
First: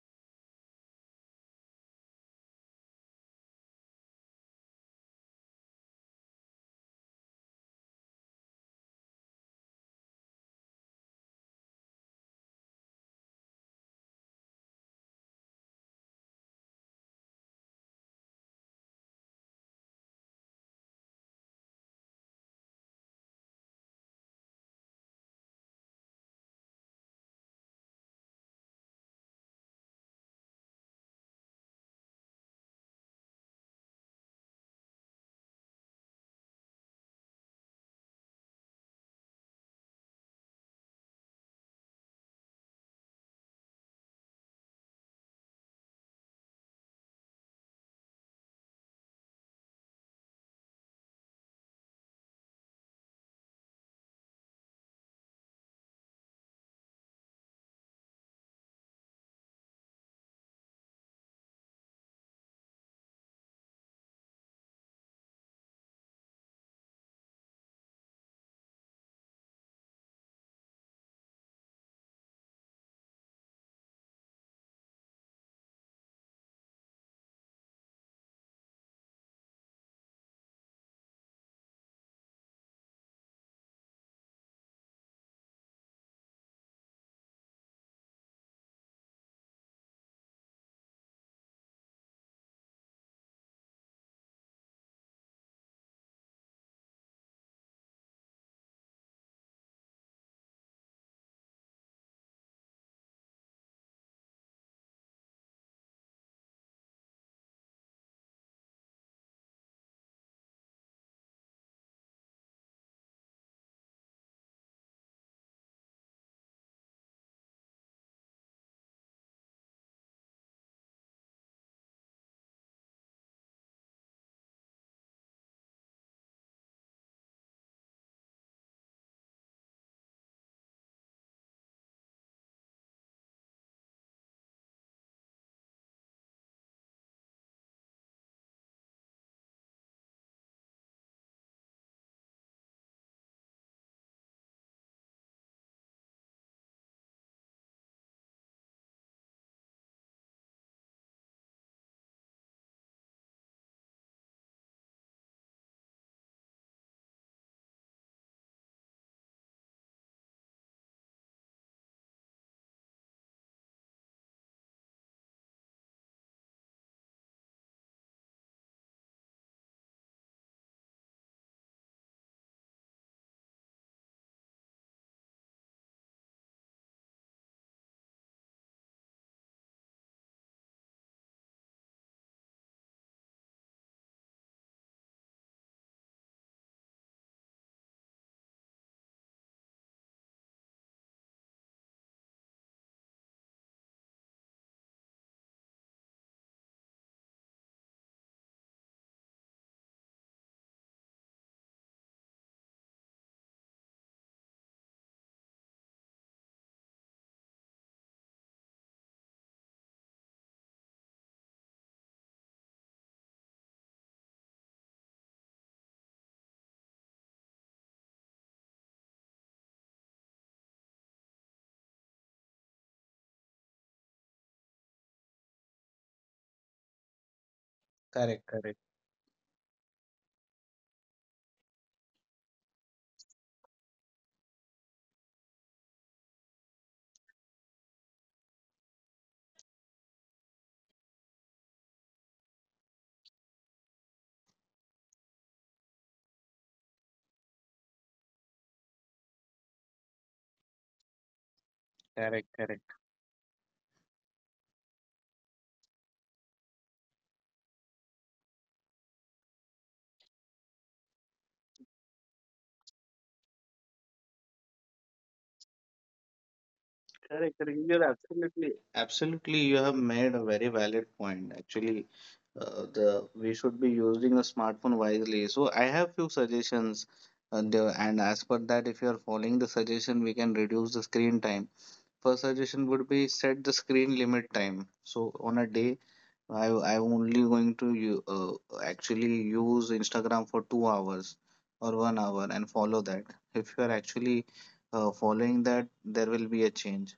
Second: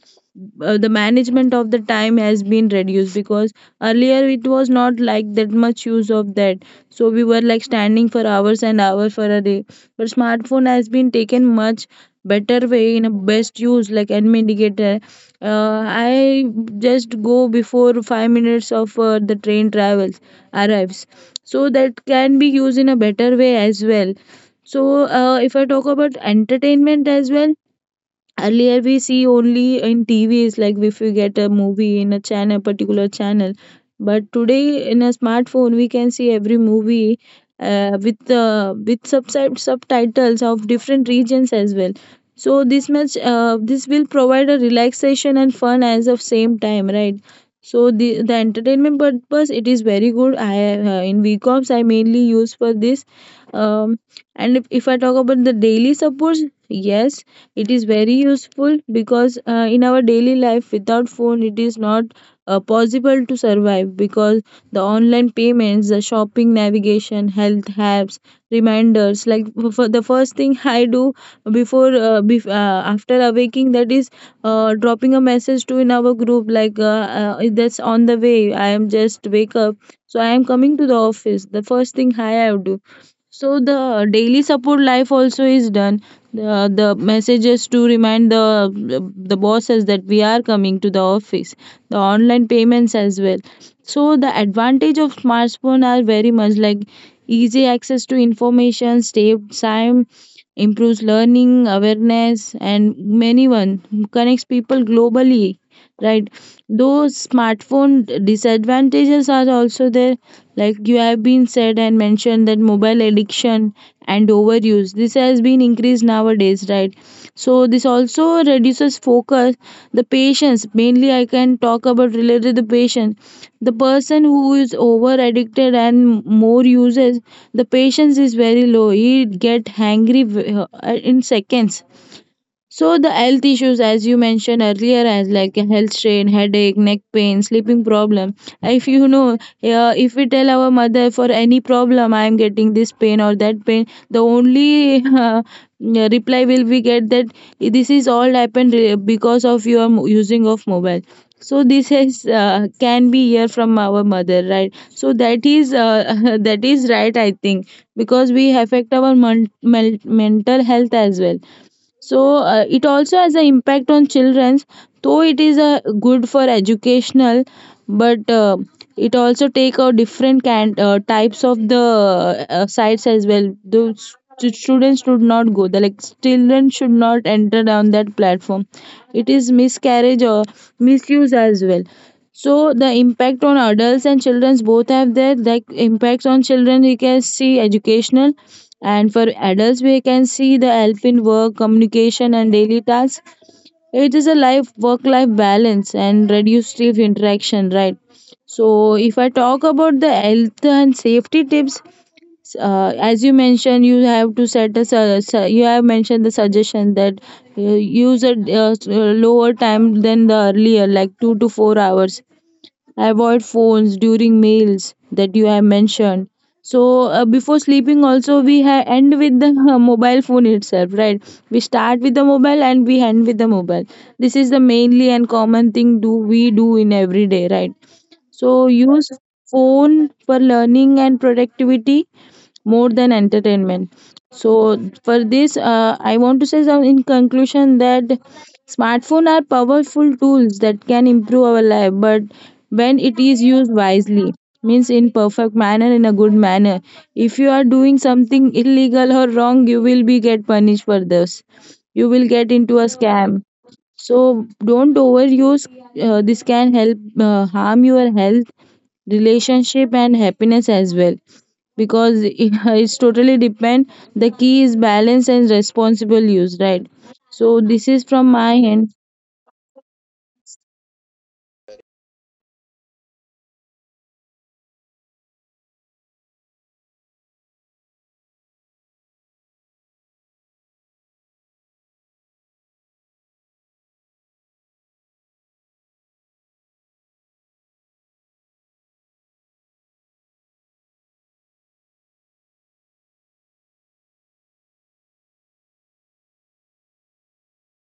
[SPEAKER 2] Uh, the management of the time has been reduced because earlier it was not like that much use of that. So we were like standing for hours and hours for a day, but smartphone has been taken much better way in a best use like an indicator. uh, I just go before five minutes of uh, the train travels arrives. So that can be used in a better way as well. So, uh, if I talk about entertainment as well, earlier we see only in T Vs, like if we get a movie in a channel, particular channel. But today in a smartphone, we can see every movie uh, with uh, with subset subtitles of different regions as well. So this much, uh, this will provide a relaxation and fun as of same time, right? So the the entertainment purpose, it is very good. I uh, in VCOMs I mainly use for this. Um, and if, if I talk about the daily supports, yes, it is very useful because uh, in our daily life without phone it is not uh, possible to survive because the online payments, the shopping, navigation, health apps, reminders, like f- for the first thing I do before uh, bef- uh, after awaking, that is uh, dropping a message to in our group, like, uh, uh, that's on the way, I am just wake up, so I am coming to the office, the first thing I have do. So the daily support life also is done. Uh, the messages to remind the the bosses that we are coming to the office. The online payments as well. So the advantage of smartphone are very much like easy access to information, saves time, improves learning awareness, and many one connects people globally. Right, those smartphone disadvantages are also there, like you have been said and mentioned that mobile addiction and overuse, this has been increased nowadays, right? So this also reduces focus, the patience. Mainly I can talk about related to the patient: the person who is over addicted and more uses, the patience is very low, he get hangry v- uh, in seconds. So the health issues, as you mentioned earlier, as like a health strain, headache, neck pain, sleeping problem. If you know, uh, if we tell our mother for any problem, I am getting this pain or that pain, the only uh, reply will we get that this is all happened uh, because of your mo- using of mobile. So this is uh, can be hear from our mother, right? So that is uh, that is right, I think, because we affect our mon- mel- mental health as well. So uh, it also has an impact on children, though it is uh, good for educational, but uh, it also take out different kind uh, types of the uh, sites as well. Those stu- students should not go the, like children should not enter down that platform. It is miscarriage or misuse as well. So the impact on adults and children, both have their like impacts. On children we can see educational, and for adults, we can see the help in work, communication, and daily tasks. It is a life work-life balance and reduced stress interaction, right? So, if I talk about the health and safety tips, uh, as you mentioned, you have to set a su- su- you have mentioned the suggestion that uh, use a uh, lower time than the earlier, like two to four hours, avoid phones during meals, that you have mentioned. So uh, before sleeping also we ha- end with the uh, mobile phone itself, right? We start with the mobile and we end with the mobile. This is the mainly and common thing do we do in every day, right? So use
[SPEAKER 1] Correct, correct,
[SPEAKER 2] phone for learning and productivity more than entertainment. So for this uh, I want to say some in conclusion that smartphone are powerful tools that can improve our life, but when it is used wisely, means in perfect manner, in a good manner. If you are doing something illegal or wrong, you will be get punished for this, you will get into a
[SPEAKER 1] correct,
[SPEAKER 2] scam.
[SPEAKER 1] correct.
[SPEAKER 2] So don't overuse. Uh, this can help uh, harm your health, relationship, and happiness as well. Because it, it's totally depend. The key is balance and responsible use, right? So this is from
[SPEAKER 1] Correct,
[SPEAKER 2] my
[SPEAKER 1] correct. You're
[SPEAKER 2] end.
[SPEAKER 1] absolutely, absolutely. You have made a very valid point. Actually, uh, the we should be using a smartphone wisely. So I have few suggestions, and, uh, and as per that, if you are following the suggestion, we can reduce the screen time. First suggestion would be set the screen limit time. So on a day, I I'm only going to you uh, actually use Instagram for two hours or one hour and follow that. If you are actually uh, following that, there will be a change.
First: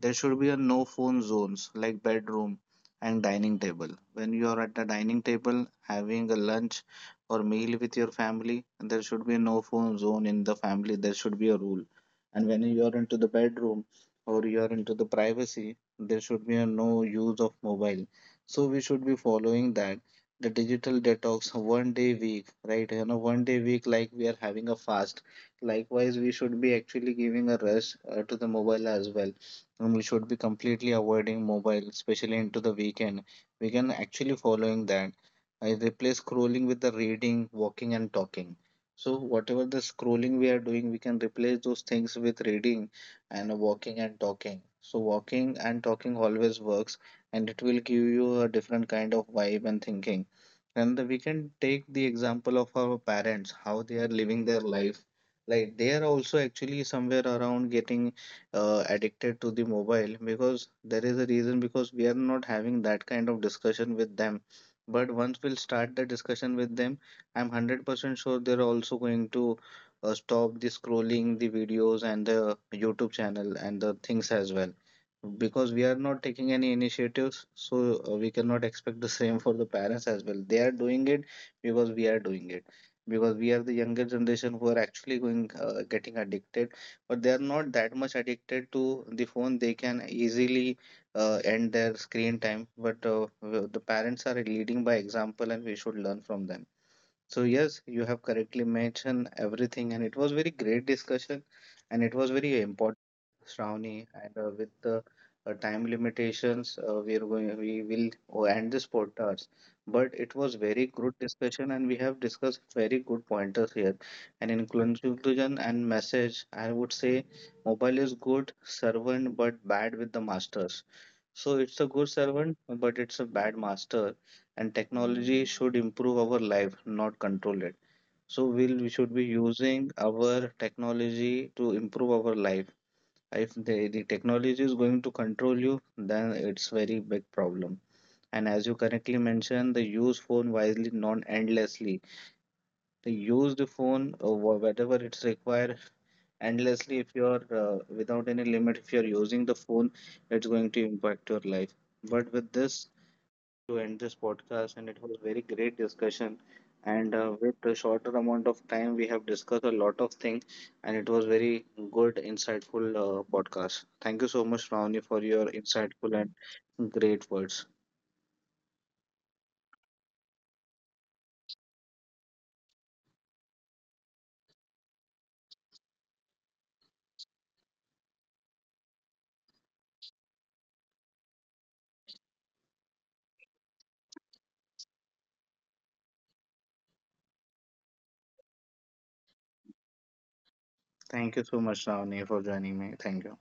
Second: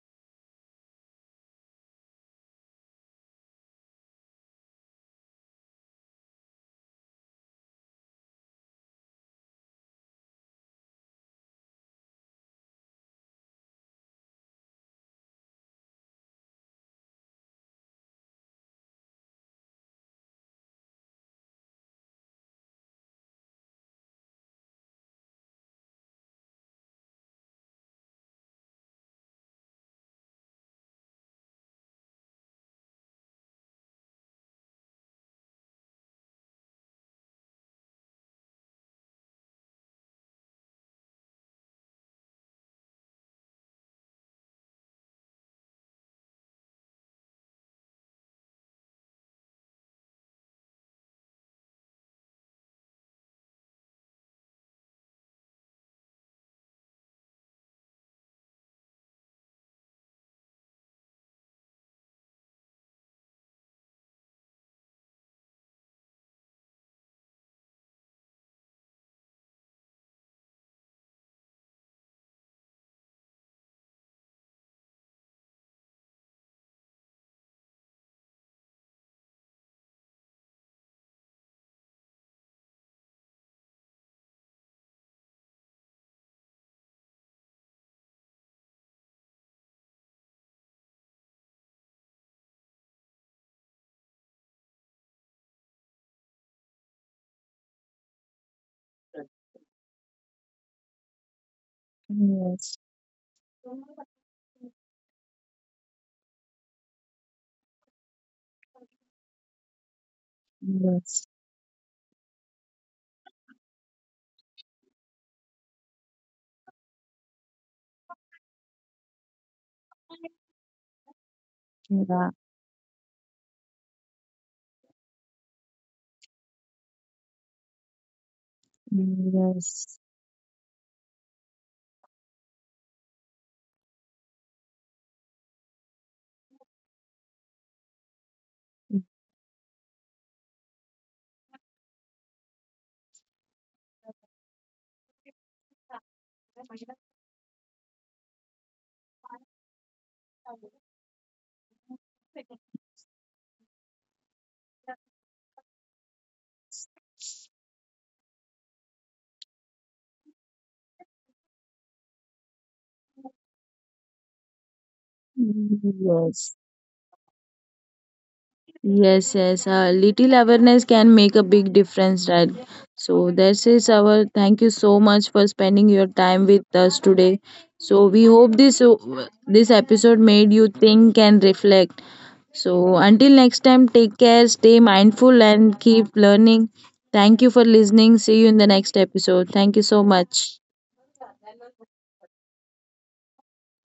[SPEAKER 1] There should be a no phone zones like bedroom and dining table. When you are at the dining table having a lunch or meal with your family, there should be no phone zone in the family. There should be a rule. And when you are into the bedroom, or you are into the privacy, there should be a no use of mobile. So we should be following that. The digital detox one day week, right? You know, one day week like we are having a fast. Likewise, we should be actually giving a rest uh, to the mobile as well. And we should be completely avoiding mobile, especially into the weekend. We can actually following that. I replace scrolling with the reading, walking and talking. So whatever the scrolling we are doing, we can replace those things with reading and walking and talking. So walking and talking always works, and it will give you a different kind of vibe and thinking. And we can take the example of our parents, how they are living their life. Like they are also actually somewhere around getting uh, addicted to the mobile because there is a reason because we are not having that kind of discussion with them. But once we'll start the discussion with them, I'm one hundred percent sure they're also going to uh, stop the scrolling the videos and the YouTube channel and the things as well because we are not taking any initiatives. So uh, we cannot expect the same for the parents as well. They are doing it because we are doing it, because we are the younger generation who are actually going uh, getting addicted. But they are not that much addicted to the phone. They can easily uh, end their screen time, but uh, the parents are leading by example and we should learn from them. So yes, you have correctly mentioned everything, and it was very great discussion, and it was very
[SPEAKER 2] Yes.
[SPEAKER 1] important. Shravani, and uh, with the uh, time limitations, uh, we are going we will oh, end this podcast. But it was very
[SPEAKER 2] Yes.
[SPEAKER 1] good discussion, and we have discussed very good pointers here. And in conclusion and message, I would say mobile is good servant, but bad with the masters. So it's a
[SPEAKER 2] Yeah.
[SPEAKER 1] good servant, but it's a bad master. And technology should improve our life, not control it. So we'll, we should be
[SPEAKER 2] Yes.
[SPEAKER 1] using our technology to improve our life. If the, the technology is going to control you, then it's very big problem. And as you correctly mentioned, the use phone wisely, not endlessly. The use the phone, uh, wh- whatever it's required. Endlessly if you're uh, without any limit if you're using the phone, it's going to impact your life. But with this, to end this podcast, and it was very great discussion. And uh, with the shorter amount of time, we have discussed a lot of things, and it was very good, insightful uh, podcast. Thank you so much, Ravani, for your
[SPEAKER 2] Yes.
[SPEAKER 1] insightful and great words.
[SPEAKER 2] Yes, yes, a little awareness can make a big difference, right? So this is our, thank you so much for spending your time with us today. So we hope this this episode made you think and reflect. So until next time, take care, stay mindful, and keep learning. Thank you for listening. See you in the next episode. Thank you so much.
[SPEAKER 1] Thank you so much, Ravani, for joining me. Thank you.